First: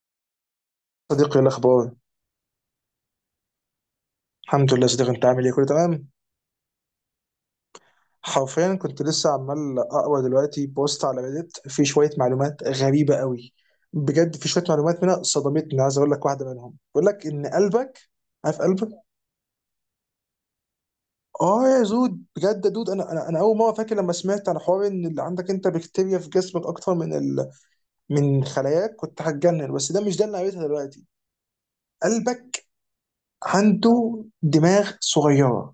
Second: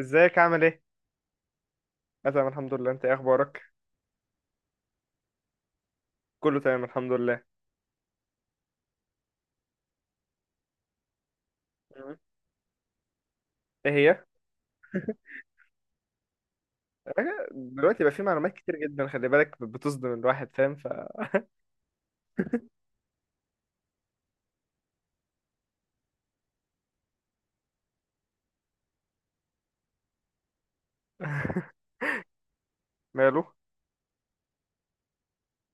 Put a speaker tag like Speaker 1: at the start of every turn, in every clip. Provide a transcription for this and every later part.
Speaker 1: ازيك عامل ايه؟
Speaker 2: صديقي، إيه الاخبار؟
Speaker 1: انا تمام الحمد لله، انت ايه اخبارك؟
Speaker 2: الحمد لله صديقي. انت عامل ايه؟ كله تمام.
Speaker 1: كله تمام الحمد لله.
Speaker 2: حرفيا كنت لسه عمال اقرا دلوقتي بوست على ريديت، في شويه
Speaker 1: مم.
Speaker 2: معلومات غريبه قوي.
Speaker 1: ايه هي؟
Speaker 2: بجد في شويه معلومات منها صدمتني، عايز اقول لك واحده منهم. بيقول لك
Speaker 1: آه،
Speaker 2: ان قلبك...
Speaker 1: دلوقتي بقى في معلومات
Speaker 2: عارف
Speaker 1: كتير
Speaker 2: قلبك...
Speaker 1: جدا، خلي بالك بتصدم الواحد، فاهم
Speaker 2: اه يا زود، بجد يا دود، انا اول مره فاكر لما سمعت عن حوار ان اللي عندك انت بكتيريا في جسمك اكتر من من خلاياك، كنت هتجنن. بس ده مش ده اللي قريتها دلوقتي. قلبك
Speaker 1: ماله؟
Speaker 2: عنده دماغ صغيره،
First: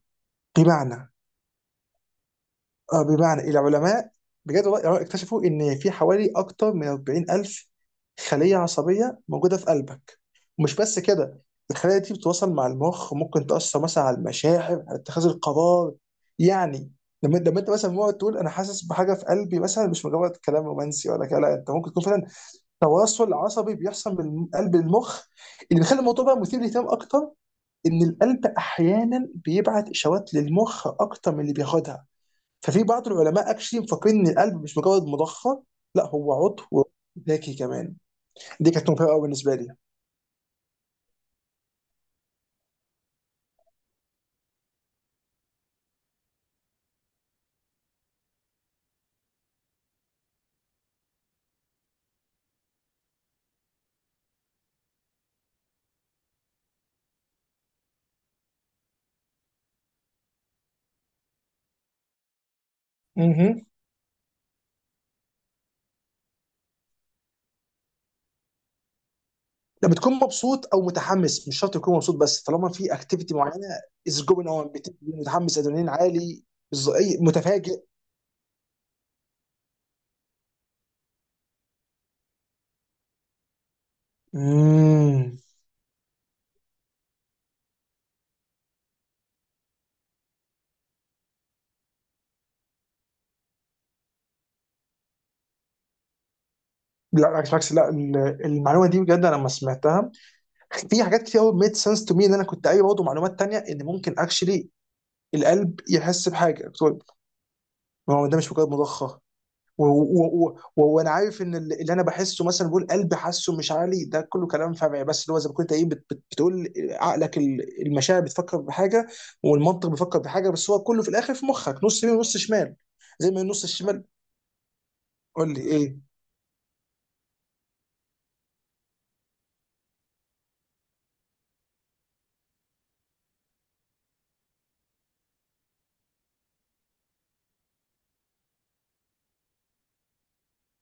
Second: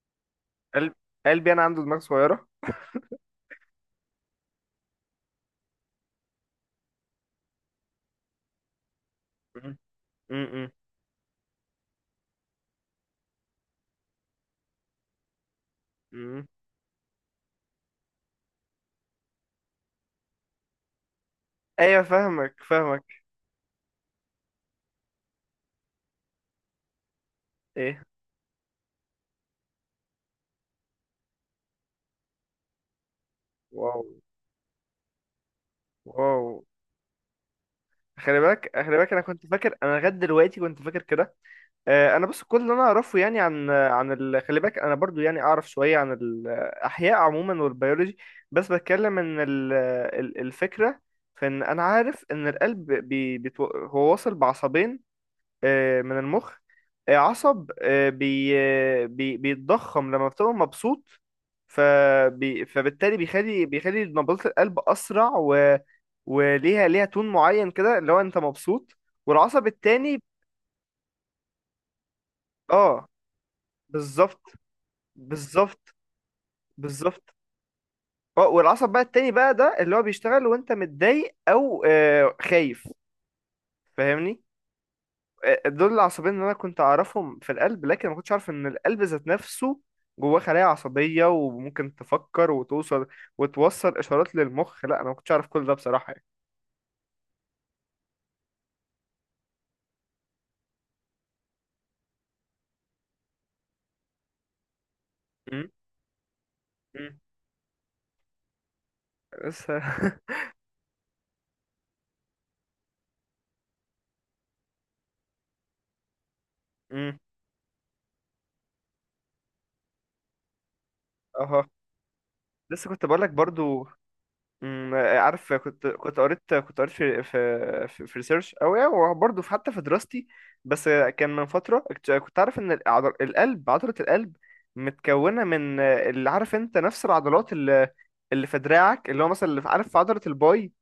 Speaker 1: قلب
Speaker 2: بمعنى...
Speaker 1: قلبي انا عنده دماغ صغيرة؟
Speaker 2: آه، بمعنى العلماء بجد والله اكتشفوا ان في حوالي اكتر من 40000 خليه عصبيه موجوده في
Speaker 1: مم.
Speaker 2: قلبك.
Speaker 1: مم.
Speaker 2: ومش بس كده، الخلايا دي بتتواصل مع المخ، ممكن تاثر مثلا على المشاعر، على اتخاذ القرار.
Speaker 1: مم.
Speaker 2: يعني لما انت مثلا مقعد تقول انا حاسس بحاجه في قلبي، مثلا مش مجرد كلام رومانسي ولا كده، لا انت ممكن
Speaker 1: ايوه،
Speaker 2: تكون فعلا
Speaker 1: فاهمك فاهمك.
Speaker 2: تواصل عصبي بيحصل من قلب للمخ. اللي بيخلي الموضوع بقى مثير للاهتمام اكتر
Speaker 1: ايه؟
Speaker 2: ان القلب احيانا بيبعت اشارات للمخ اكتر من اللي بياخدها. ففي بعض العلماء اكشلي
Speaker 1: واو.
Speaker 2: مفكرين ان القلب مش مجرد مضخه، لا هو
Speaker 1: واو.
Speaker 2: عضو ذكي كمان.
Speaker 1: خلي
Speaker 2: دي
Speaker 1: بالك
Speaker 2: كانت
Speaker 1: خلي
Speaker 2: مفاجاه
Speaker 1: بالك، انا
Speaker 2: قوي
Speaker 1: كنت
Speaker 2: بالنسبه
Speaker 1: فاكر،
Speaker 2: لي.
Speaker 1: انا لغايه دلوقتي كنت فاكر كده. آه، انا بس كل اللي انا اعرفه يعني عن خلي بالك انا برضو يعني اعرف شويه عن الاحياء عموما والبيولوجي. بس بتكلم ان الفكره في ان انا عارف ان القلب هو واصل بعصبين آه، من المخ. آه، عصب، بيتضخم لما بتبقى مبسوط. فبالتالي بيخلي
Speaker 2: مهم.
Speaker 1: بيخلي نبضات القلب اسرع وليها تون معين كده اللي هو انت مبسوط. والعصب
Speaker 2: لما تكون
Speaker 1: التاني.
Speaker 2: مبسوط او متحمس، مش شرط تكون مبسوط بس، طالما في
Speaker 1: اه،
Speaker 2: اكتيفيتي معينه. از
Speaker 1: بالظبط،
Speaker 2: جوين اون، متحمس، ادرينالين
Speaker 1: بالظبط،
Speaker 2: عالي،
Speaker 1: بالظبط.
Speaker 2: متفاجئ.
Speaker 1: اه، والعصب بقى التاني بقى ده اللي هو بيشتغل وانت متضايق او آه خايف، فاهمني.
Speaker 2: مم.
Speaker 1: آه، دول العصبين اللي انا كنت اعرفهم في القلب، لكن ما كنتش عارف ان القلب ذات نفسه جواه خلايا عصبية وممكن تفكر وتوصل، وتوصل اشارات للمخ. لا، انا ما كنتش عارف كل ده بصراحة يعني.
Speaker 2: لا بالعكس بالعكس، لا المعلومه دي بجد، انا لما سمعتها في حاجات كتير قوي ميد سنس تو مي. ان انا كنت قايل برضه معلومات تانية ان ممكن اكشلي
Speaker 1: م-
Speaker 2: القلب يحس بحاجه، قلت له،
Speaker 1: م.
Speaker 2: ما هو ده مش مجرد مضخه.
Speaker 1: لسه
Speaker 2: وانا عارف ان اللي انا بحسه مثلا، بقول قلبي حاسه، مش عالي، ده كله كلام فمعي، بس اللي هو زي ما كنت ايه بتقول،
Speaker 1: م.
Speaker 2: عقلك المشاعر بتفكر بحاجه والمنطق بيفكر بحاجه، بس هو كله في الاخر في
Speaker 1: اها.
Speaker 2: مخك نص يمين ونص شمال.
Speaker 1: لسه كنت بقول لك
Speaker 2: زي ما النص
Speaker 1: برضو.
Speaker 2: الشمال.
Speaker 1: عارف،
Speaker 2: قول لي
Speaker 1: كنت
Speaker 2: ايه.
Speaker 1: كنت قريت كنت قريت في ريسيرش، او يعني وبرضه في حتى في دراستي. بس كان من فتره كنت عارف ان العضل القلب عضله القلب متكونه من آه، اللي عارف انت نفس العضلات اللي، اللي في دراعك، اللي هو مثلا اللي عارف، في عضله الباي.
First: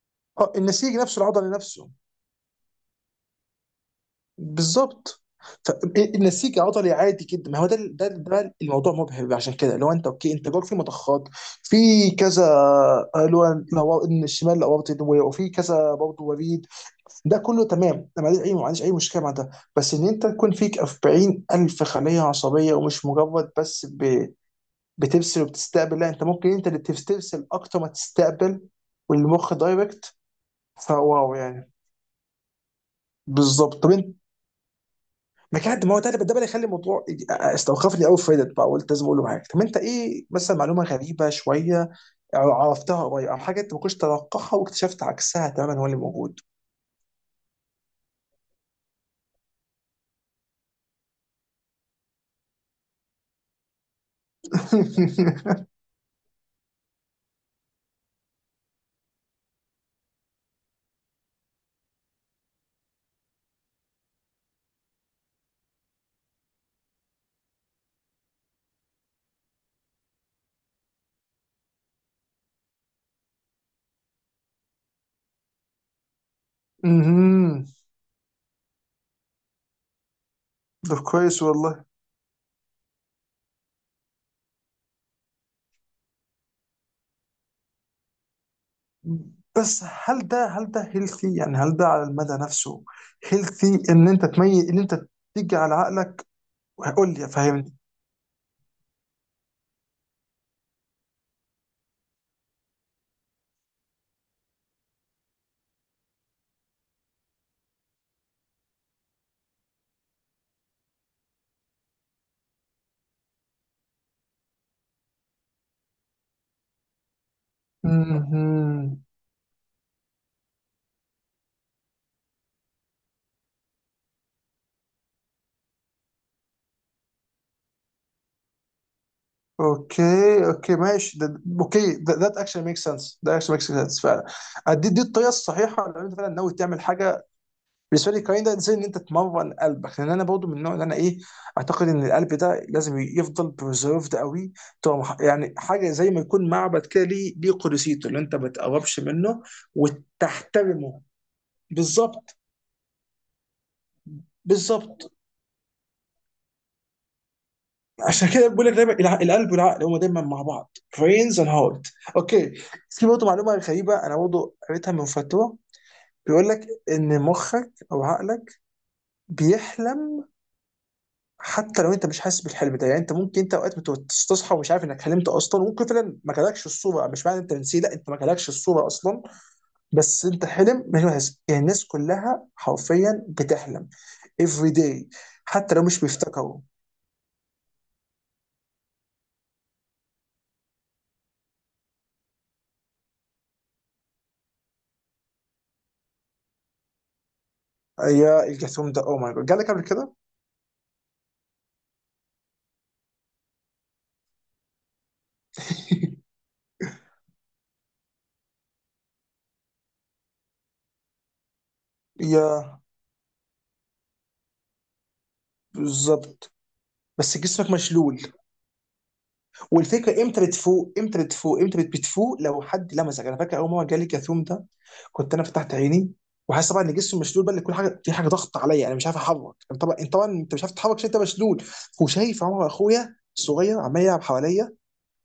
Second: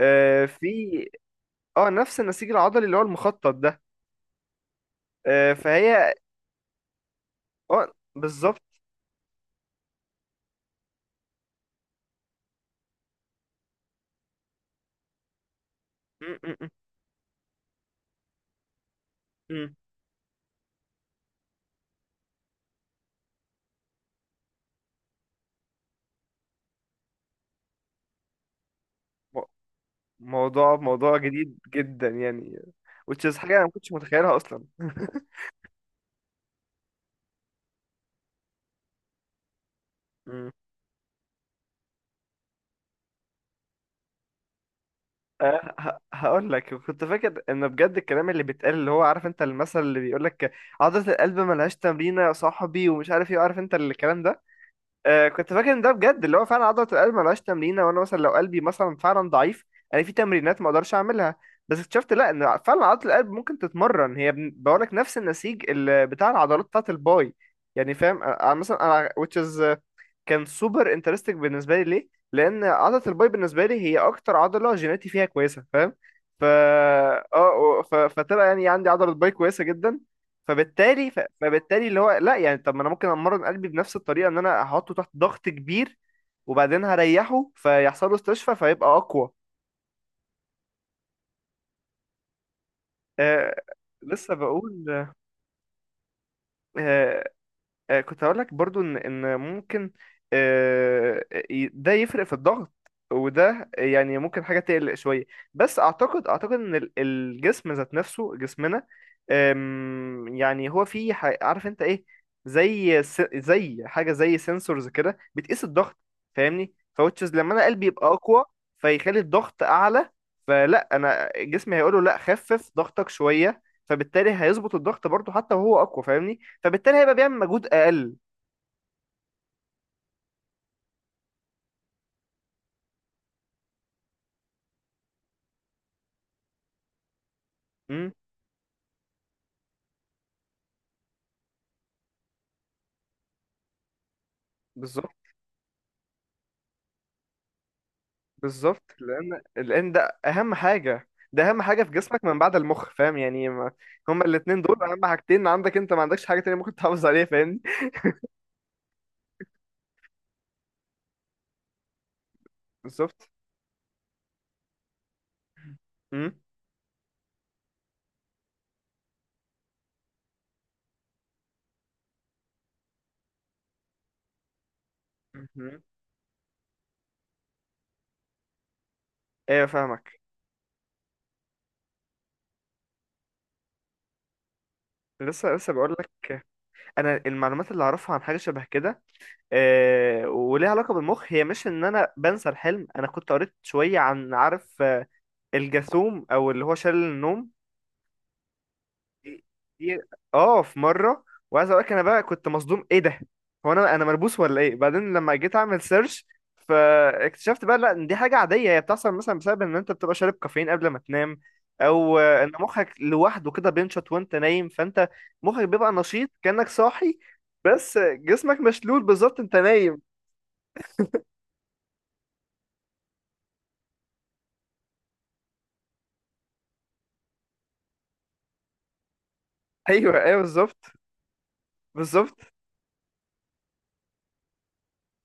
Speaker 1: آه،
Speaker 2: اه
Speaker 1: في.
Speaker 2: النسيج نفسه العضلي
Speaker 1: اه،
Speaker 2: نفسه.
Speaker 1: نفس النسيج العضلي اللي هو المخطط ده.
Speaker 2: بالظبط.
Speaker 1: آه، فهي.
Speaker 2: فالنسيج عضلي عادي جدا. ما هو ده
Speaker 1: اه،
Speaker 2: ده ده
Speaker 1: بالظبط.
Speaker 2: الموضوع مبهر. عشان كده لو انت اوكي، انت جواك في مضخات، في كذا، اللي هو الشمال الاورطي، وفي كذا برضه
Speaker 1: أمم،
Speaker 2: وريد.
Speaker 1: أمم،
Speaker 2: ده كله تمام، انا ما عنديش اي مشكله مع ده.
Speaker 1: أمم.
Speaker 2: بس ان انت تكون فيك 40 الف خليه عصبيه، ومش مجرد بس بترسل وبتستقبل، لا انت ممكن انت اللي ترسل اكتر ما تستقبل،
Speaker 1: مو-
Speaker 2: والمخ دايركت.
Speaker 1: موضوع، موضوع
Speaker 2: فواو
Speaker 1: جديد
Speaker 2: يعني.
Speaker 1: جدا يعني which is حاجه انا ما
Speaker 2: بالظبط. طب
Speaker 1: كنتش
Speaker 2: انت...
Speaker 1: متخيلها اصلا.
Speaker 2: ما هو ده اللي يخلي الموضوع استوقفني قوي في Reddit بقى. قلت لازم اقول له حاجه. طب انت ايه مثلا معلومه غريبه شويه عرفتها قريب، او حاجه انت ما كنتش تتوقعها واكتشفت عكسها
Speaker 1: أه،
Speaker 2: تماما هو اللي موجود؟
Speaker 1: هقول لك. كنت فاكر ان بجد الكلام اللي بيتقال اللي هو عارف انت المثل اللي بيقول لك عضلة القلب ملهاش تمرين يا صاحبي، ومش عارف ايه، عارف انت الكلام ده. أه كنت فاكر ان ده بجد اللي هو فعلا عضلة القلب ملهاش تمرين، وانا مثلا لو قلبي مثلا فعلا ضعيف انا في تمرينات ما اقدرش اعملها. بس اكتشفت لا، ان فعلا عضلة القلب ممكن تتمرن، هي بقول لك نفس النسيج اللي بتاع العضلات بتاعة الباي، يعني فاهم. أه، أه، مثلا انا which is كان سوبر انترستنج بالنسبه لي، ليه؟ لان عضله الباي بالنسبه لي هي اكتر عضله جيناتي فيها كويسه، فاهم.
Speaker 2: مهم.
Speaker 1: فتبقى يعني عندي عضله باي كويسه جدا.
Speaker 2: ده
Speaker 1: فبالتالي،
Speaker 2: كويس والله.
Speaker 1: فبالتالي اللي هو لا يعني، طب ما انا ممكن امرن قلبي بنفس الطريقه ان انا احطه تحت ضغط كبير وبعدين هريحه فيحصل له استشفاء فيبقى اقوى.
Speaker 2: بس هل ده هيلثي يعني؟ هل ده على المدى نفسه
Speaker 1: آه...
Speaker 2: هيلثي ان انت
Speaker 1: لسه
Speaker 2: تميز ان انت
Speaker 1: بقول.
Speaker 2: تيجي على عقلك؟ قول لي،
Speaker 1: آه،
Speaker 2: فهمني.
Speaker 1: كنت هقول لك برضو ان ممكن آه، ده يفرق في الضغط، وده يعني ممكن حاجة تقلق شوية. بس اعتقد، ان الجسم ذات نفسه جسمنا، يعني هو في عارف انت ايه، زي زي حاجة زي سنسورز كده بتقيس الضغط، فاهمني، فوتشز لما انا قلبي يبقى اقوى
Speaker 2: مهم.
Speaker 1: فيخلي الضغط اعلى، فلا انا جسمي هيقوله لا، خفف ضغطك شوية، فبالتالي هيظبط الضغط برضو حتى وهو اقوى، فاهمني، فبالتالي هيبقى بيعمل مجهود اقل.
Speaker 2: اوكي اوكي ماشي، ده اوكي، ذات اكشن ميك سنس، ده اكشن ميك سنس فعلا. دي الطريقه الصحيحه لو انت فعلا ناوي تعمل حاجه.
Speaker 1: امم.
Speaker 2: بالنسبه لي الكلام ده زي ان انت تمرن قلبك، لان انا برضو من النوع اللي انا ايه، اعتقد ان القلب ده لازم يفضل بريزرفد قوي. تبقى
Speaker 1: بالظبط.
Speaker 2: يعني حاجه زي ما يكون معبد كده، ليه قدسيته اللي انت ما
Speaker 1: بالظبط.
Speaker 2: تقربش
Speaker 1: لان،
Speaker 2: منه
Speaker 1: لان ده اهم
Speaker 2: وتحترمه.
Speaker 1: حاجه، ده اهم حاجه في جسمك
Speaker 2: بالظبط.
Speaker 1: من بعد المخ، فاهم يعني ما هما الاتنين دول اهم
Speaker 2: بالظبط.
Speaker 1: حاجتين عندك، انت ما عندكش حاجه تانية ممكن تحافظ عليها، فاهمني.
Speaker 2: عشان كده بقول لك دايما القلب والعقل هما دايما مع بعض، brains and heart. اوكي. في برضه
Speaker 1: بالظبط.
Speaker 2: معلومه غريبه انا برضه قريتها من فتره.
Speaker 1: امم.
Speaker 2: بيقول لك ان مخك او عقلك بيحلم حتى لو انت مش حاسس بالحلم ده. يعني انت ممكن انت اوقات تصحى ومش عارف انك حلمت اصلا.
Speaker 1: أمم.
Speaker 2: وممكن فعلا ما جالكش الصوره، مش معنى انت نسيت، لا انت ما جالكش الصوره اصلا.
Speaker 1: ايوه فاهمك.
Speaker 2: بس انت حلم مش حاسس. يعني الناس كلها حرفيا بتحلم every day،
Speaker 1: لسه، لسه
Speaker 2: حتى لو
Speaker 1: بقول
Speaker 2: مش
Speaker 1: لك.
Speaker 2: بيفتكروا.
Speaker 1: انا المعلومات اللي اعرفها عن حاجه شبه كده، آه، وليها علاقه بالمخ، هي مش ان انا بنسى الحلم، انا كنت قريت شويه عن، عارف، آه، الجاثوم او اللي هو شلل النوم.
Speaker 2: يا الجاثوم ده او ماي
Speaker 1: دي-
Speaker 2: جاد، جالك قبل
Speaker 1: دي-
Speaker 2: كده؟
Speaker 1: اه، في مره. وعايز اقول لك انا بقى كنت مصدوم، ايه ده، هو انا مربوس ولا ايه، بعدين لما جيت اعمل سيرش فاكتشفت بقى لا، إن دي حاجه عاديه، هي بتحصل مثلا بسبب ان انت بتبقى شارب كافيين قبل ما تنام، او آه، ان
Speaker 2: يا.
Speaker 1: مخك لوحده كده بينشط وانت نايم، فانت مخك بيبقى نشيط
Speaker 2: بالظبط.
Speaker 1: كانك صاحي.
Speaker 2: بس جسمك
Speaker 1: بس
Speaker 2: مشلول.
Speaker 1: جسمك مشلول، بالظبط. انت نايم.
Speaker 2: والفكره امتى بتفوق؟ لو حد لمسك. انا فاكر اول مره جالي كاثوم ده، كنت انا فتحت عيني وحاسس طبعا ان جسمي مشلول بقى، ان كل حاجه في حاجه ضغط عليا، انا مش عارف اتحرك. أنا طبعا، انت
Speaker 1: ايوه،
Speaker 2: طبعا،
Speaker 1: ايوه،
Speaker 2: انت مش عارف
Speaker 1: بالظبط.
Speaker 2: تتحرك عشان انت مشلول.
Speaker 1: بالظبط.
Speaker 2: وشايف عمر اخويا الصغير عمال يلعب حواليا،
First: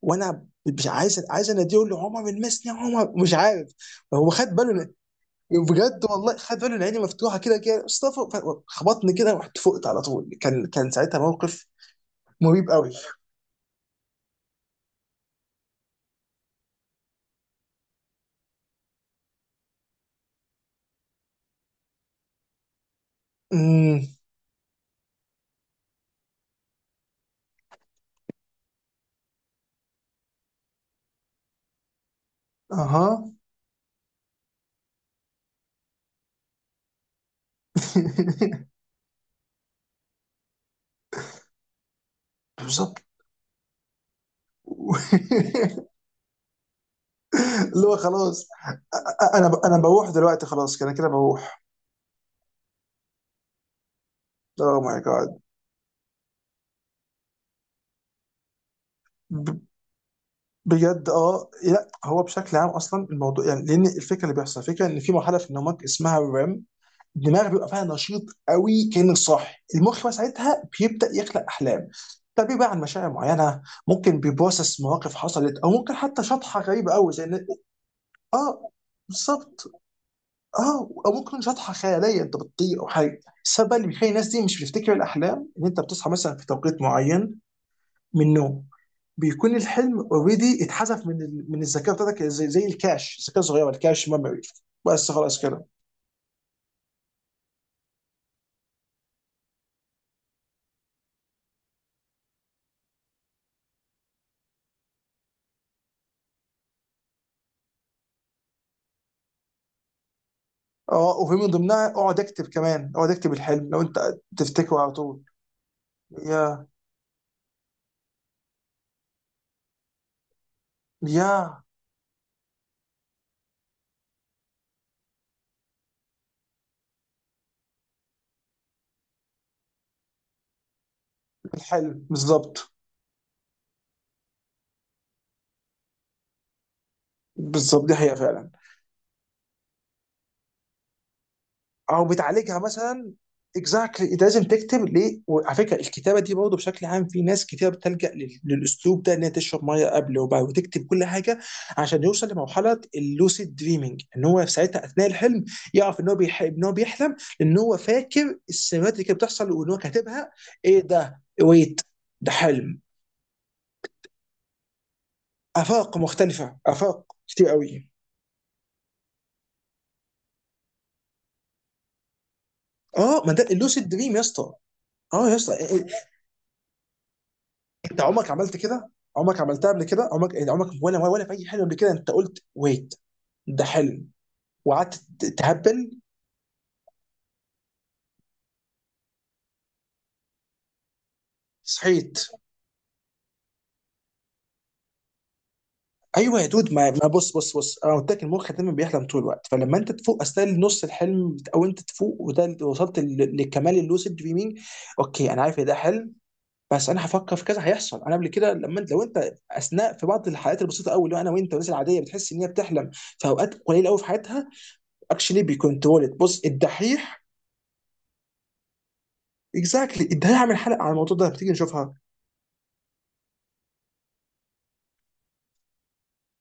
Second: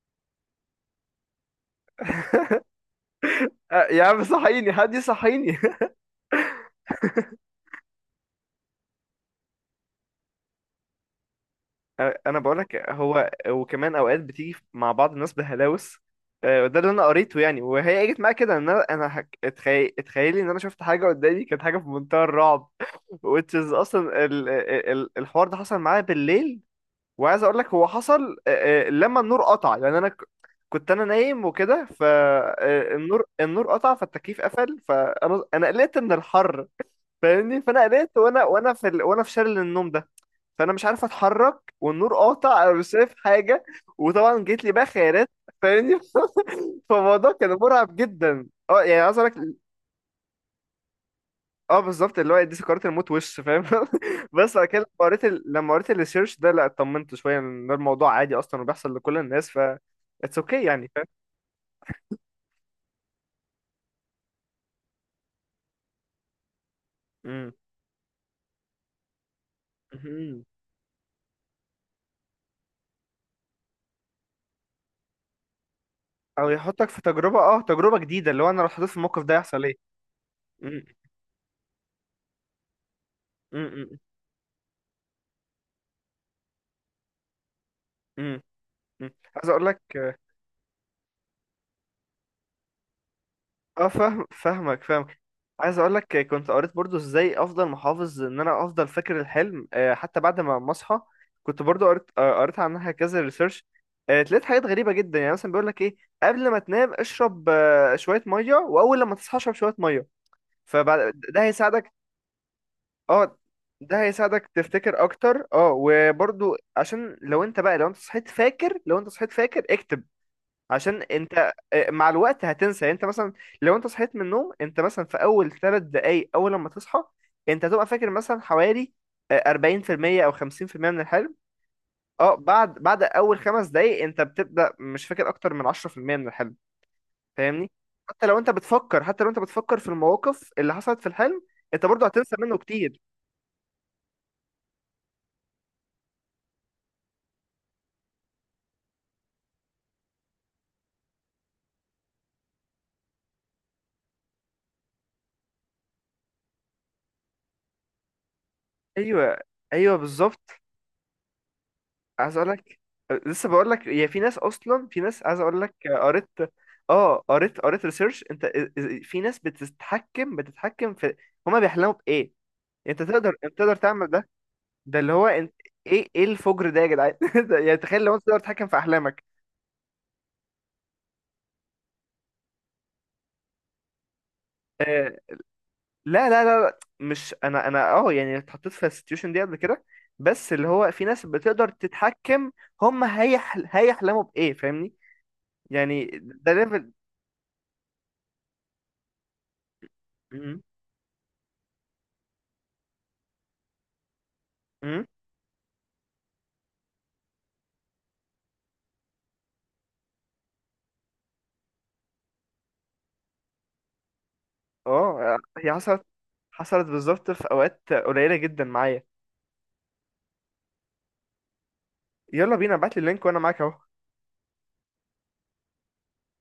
Speaker 2: وانا مش عايز، عايز اناديه، اقول له عمر المسني يا عمر، مش عارف.
Speaker 1: آه، يا عم
Speaker 2: هو خد
Speaker 1: صحيني،
Speaker 2: باله
Speaker 1: حد يصحيني.
Speaker 2: بجد والله خد باله ان عيني مفتوحه كده كده. مصطفى خبطني كده ورحت فقت على طول. كان ساعتها موقف
Speaker 1: انا
Speaker 2: مريب
Speaker 1: بقولك
Speaker 2: قوي.
Speaker 1: هو وكمان اوقات بتيجي مع بعض الناس بهلاوس. آه، ده اللي انا قريته يعني، وهي جت معايا كده، ان انا اتخيل اتخيلي ان انا شفت حاجه قدامي كانت حاجه في منتهى الرعب. which is
Speaker 2: امم.
Speaker 1: اصلا الحوار ده حصل معايا بالليل. وعايز اقول لك هو حصل آه، آه، لما النور قطع، لان انا كنت انا نايم وكده، فالنور
Speaker 2: اها.
Speaker 1: قطع، فالتكييف قفل، فانا قلقت من الحر، فاهمني، فانا قلقت وانا في وانا في شلل النوم ده، فانا مش عارف اتحرك والنور قاطع، انا مش
Speaker 2: بالظبط.
Speaker 1: شايف حاجه. وطبعا جيت لي بقى خيارات، فاهمني. فالموضوع كان
Speaker 2: اللي
Speaker 1: مرعب
Speaker 2: هو خلاص،
Speaker 1: جدا اه، يعني عايز اقول لك.
Speaker 2: انا بروح دلوقتي، خلاص كده كده بروح.
Speaker 1: اه، بالظبط، اللي هو دي سكرات الموت وش، فاهم. بس بعد
Speaker 2: اوه
Speaker 1: كده لما
Speaker 2: ماي
Speaker 1: قريت
Speaker 2: جاد.
Speaker 1: لما قريت الريسيرش ده لا، اطمنت شويه ان ده الموضوع عادي اصلا وبيحصل لكل الناس، ف اتس اوكي يعني،
Speaker 2: بجد.
Speaker 1: فاهم.
Speaker 2: اه لا هو بشكل عام اصلا الموضوع يعني، لان الفكره اللي بيحصل، الفكره ان في مرحله في نومك اسمها الريم، الدماغ
Speaker 1: مم.
Speaker 2: بيبقى فيها نشيط قوي كانك صاحي. المخ بقى
Speaker 1: مهم.
Speaker 2: ساعتها بيبدا يخلق احلام. ده بيبقى عن مشاعر معينه، ممكن بيبروسس مواقف حصلت، او ممكن حتى
Speaker 1: او
Speaker 2: شطحه
Speaker 1: يحطك
Speaker 2: غريبه
Speaker 1: في
Speaker 2: قوي زي
Speaker 1: تجربه، اه، تجربه جديده، اللي هو انا لو
Speaker 2: اه،
Speaker 1: اتحطيت في الموقف ده يحصل ايه.
Speaker 2: بالظبط.
Speaker 1: مم.
Speaker 2: اه او ممكن تكون شطحه خياليه انت بتطير او حاجه. السبب بقى
Speaker 1: مم.
Speaker 2: اللي بيخلي الناس دي مش بتفتكر الاحلام، ان انت بتصحى مثلا في توقيت معين من
Speaker 1: مم.
Speaker 2: النوم،
Speaker 1: مم. عايز
Speaker 2: بيكون
Speaker 1: اقول لك.
Speaker 2: الحلم اوريدي اتحذف من من الذاكره بتاعتك، زي الكاش، الذاكره الصغيره،
Speaker 1: اه،
Speaker 2: الكاش
Speaker 1: فاهم،
Speaker 2: ميموري.
Speaker 1: فاهمك
Speaker 2: بس
Speaker 1: فاهمك.
Speaker 2: خلاص كده.
Speaker 1: عايز اقول لك كنت قريت برضو ازاي افضل محافظ ان انا افضل فاكر الحلم آه، حتى بعد ما اصحى. كنت برضو قريت آه، قريت عنها كذا ريسيرش. لقيت حاجات غريبه جدا، يعني مثلا بيقول لك ايه، قبل ما تنام اشرب آه، شويه ميه، واول لما تصحى اشرب شويه ميه،
Speaker 2: اه
Speaker 1: فبعد
Speaker 2: وفي
Speaker 1: ده
Speaker 2: من ضمنها
Speaker 1: هيساعدك.
Speaker 2: اقعد اكتب كمان، اقعد اكتب
Speaker 1: اه،
Speaker 2: الحلم لو انت
Speaker 1: ده هيساعدك
Speaker 2: تفتكره على
Speaker 1: تفتكر
Speaker 2: طول.
Speaker 1: اكتر، اه وبرضو
Speaker 2: يا
Speaker 1: عشان لو انت بقى، لو انت صحيت فاكر، لو انت صحيت فاكر اكتب، عشان انت
Speaker 2: يا
Speaker 1: آه، مع الوقت هتنسى. يعني انت مثلا لو انت صحيت من النوم انت مثلا في اول 3 دقايق اول لما تصحى انت هتبقى فاكر مثلا حوالي آه، 40% او 50% من الحلم.
Speaker 2: الحلم
Speaker 1: اه،
Speaker 2: بالظبط.
Speaker 1: بعد اول 5 دقايق انت بتبدأ مش فاكر اكتر من 10% من الحلم، فاهمني.
Speaker 2: بالظبط، دي حقيقه
Speaker 1: حتى لو انت
Speaker 2: فعلا.
Speaker 1: بتفكر، حتى لو انت بتفكر في المواقف اللي حصلت في الحلم، انت
Speaker 2: او
Speaker 1: برضه هتنسى منه
Speaker 2: بتعالجها
Speaker 1: كتير.
Speaker 2: مثلا. اكزاكتلي، انت لازم تكتب ليه. وعلى فكره الكتابه دي برضه بشكل عام، في ناس كتير بتلجأ للاسلوب ده، انها تشرب ميه قبل وبعد وتكتب كل حاجه، عشان يوصل لمرحله اللوسيد دريمينج. ان هو في ساعتها اثناء الحلم يعرف ان هو ان هو بيحلم، لان هو فاكر السيناريوهات اللي كانت
Speaker 1: ايوه،
Speaker 2: بتحصل وان هو
Speaker 1: ايوه،
Speaker 2: كاتبها.
Speaker 1: بالظبط.
Speaker 2: ايه ده، ويت، ده
Speaker 1: عايز اقول لك.
Speaker 2: حلم،
Speaker 1: لسه بقول لك. هي في ناس اصلا، في ناس، عايز اقول لك،
Speaker 2: افاق
Speaker 1: قريت،
Speaker 2: مختلفه، افاق
Speaker 1: اه،
Speaker 2: كتير
Speaker 1: قريت
Speaker 2: قوي.
Speaker 1: ريسيرش انت آه، آه، في ناس بتتحكم، في هما بيحلموا بايه، انت
Speaker 2: اه ما
Speaker 1: تقدر،
Speaker 2: ده اللوسيد
Speaker 1: تعمل
Speaker 2: دريم يا
Speaker 1: ده.
Speaker 2: اسطى.
Speaker 1: ده اللي هو
Speaker 2: اه يا
Speaker 1: انت،
Speaker 2: اسطى.
Speaker 1: ايه، ايه الفجر ده يا جدعان. ده يعني
Speaker 2: انت
Speaker 1: تخيل لو انت
Speaker 2: عمرك
Speaker 1: تقدر
Speaker 2: عملت
Speaker 1: تتحكم في
Speaker 2: كده؟
Speaker 1: احلامك.
Speaker 2: عمرك عملتها قبل كده، عمرك يعني، عمرك ولا في اي حلم قبل كده انت قلت ويت، ده حلم، وقعدت
Speaker 1: آه،
Speaker 2: تهبل؟
Speaker 1: لا لا لا لا، مش انا، انا، اه، يعني اتحطيت في السيتويشن دي قبل كده. بس اللي هو في ناس بتقدر
Speaker 2: صحيت.
Speaker 1: تتحكم هما هيحلموا بايه، فاهمني. يعني
Speaker 2: ايوه يا
Speaker 1: ده
Speaker 2: دود،
Speaker 1: ليفل.
Speaker 2: ما بص بص بص. انا قلت لك المخ دايما بيحلم طول الوقت، فلما انت تفوق اثناء نص الحلم، او انت تفوق، وده اللي وصلت لكمال اللوسيد دريمينج. اوكي انا عارف ان ده حلم، بس انا هفكر في كذا هيحصل. انا قبل كده لما انت لو انت اثناء، في بعض الحالات البسيطه قوي، اللي هو انا وانت والناس العاديه بتحس ان هي بتحلم في اوقات قليله قوي في حياتها.
Speaker 1: اه،
Speaker 2: اكشلي
Speaker 1: هي حصلت،
Speaker 2: بيكونترول، بص
Speaker 1: حصلت
Speaker 2: الدحيح.
Speaker 1: بالظبط في اوقات قليله جدا معايا.
Speaker 2: اكزاكتلي. ده هعمل حلقه على الموضوع ده، تيجي نشوفها.
Speaker 1: يلا بينا، ابعت لي اللينك وانا معاك اهو.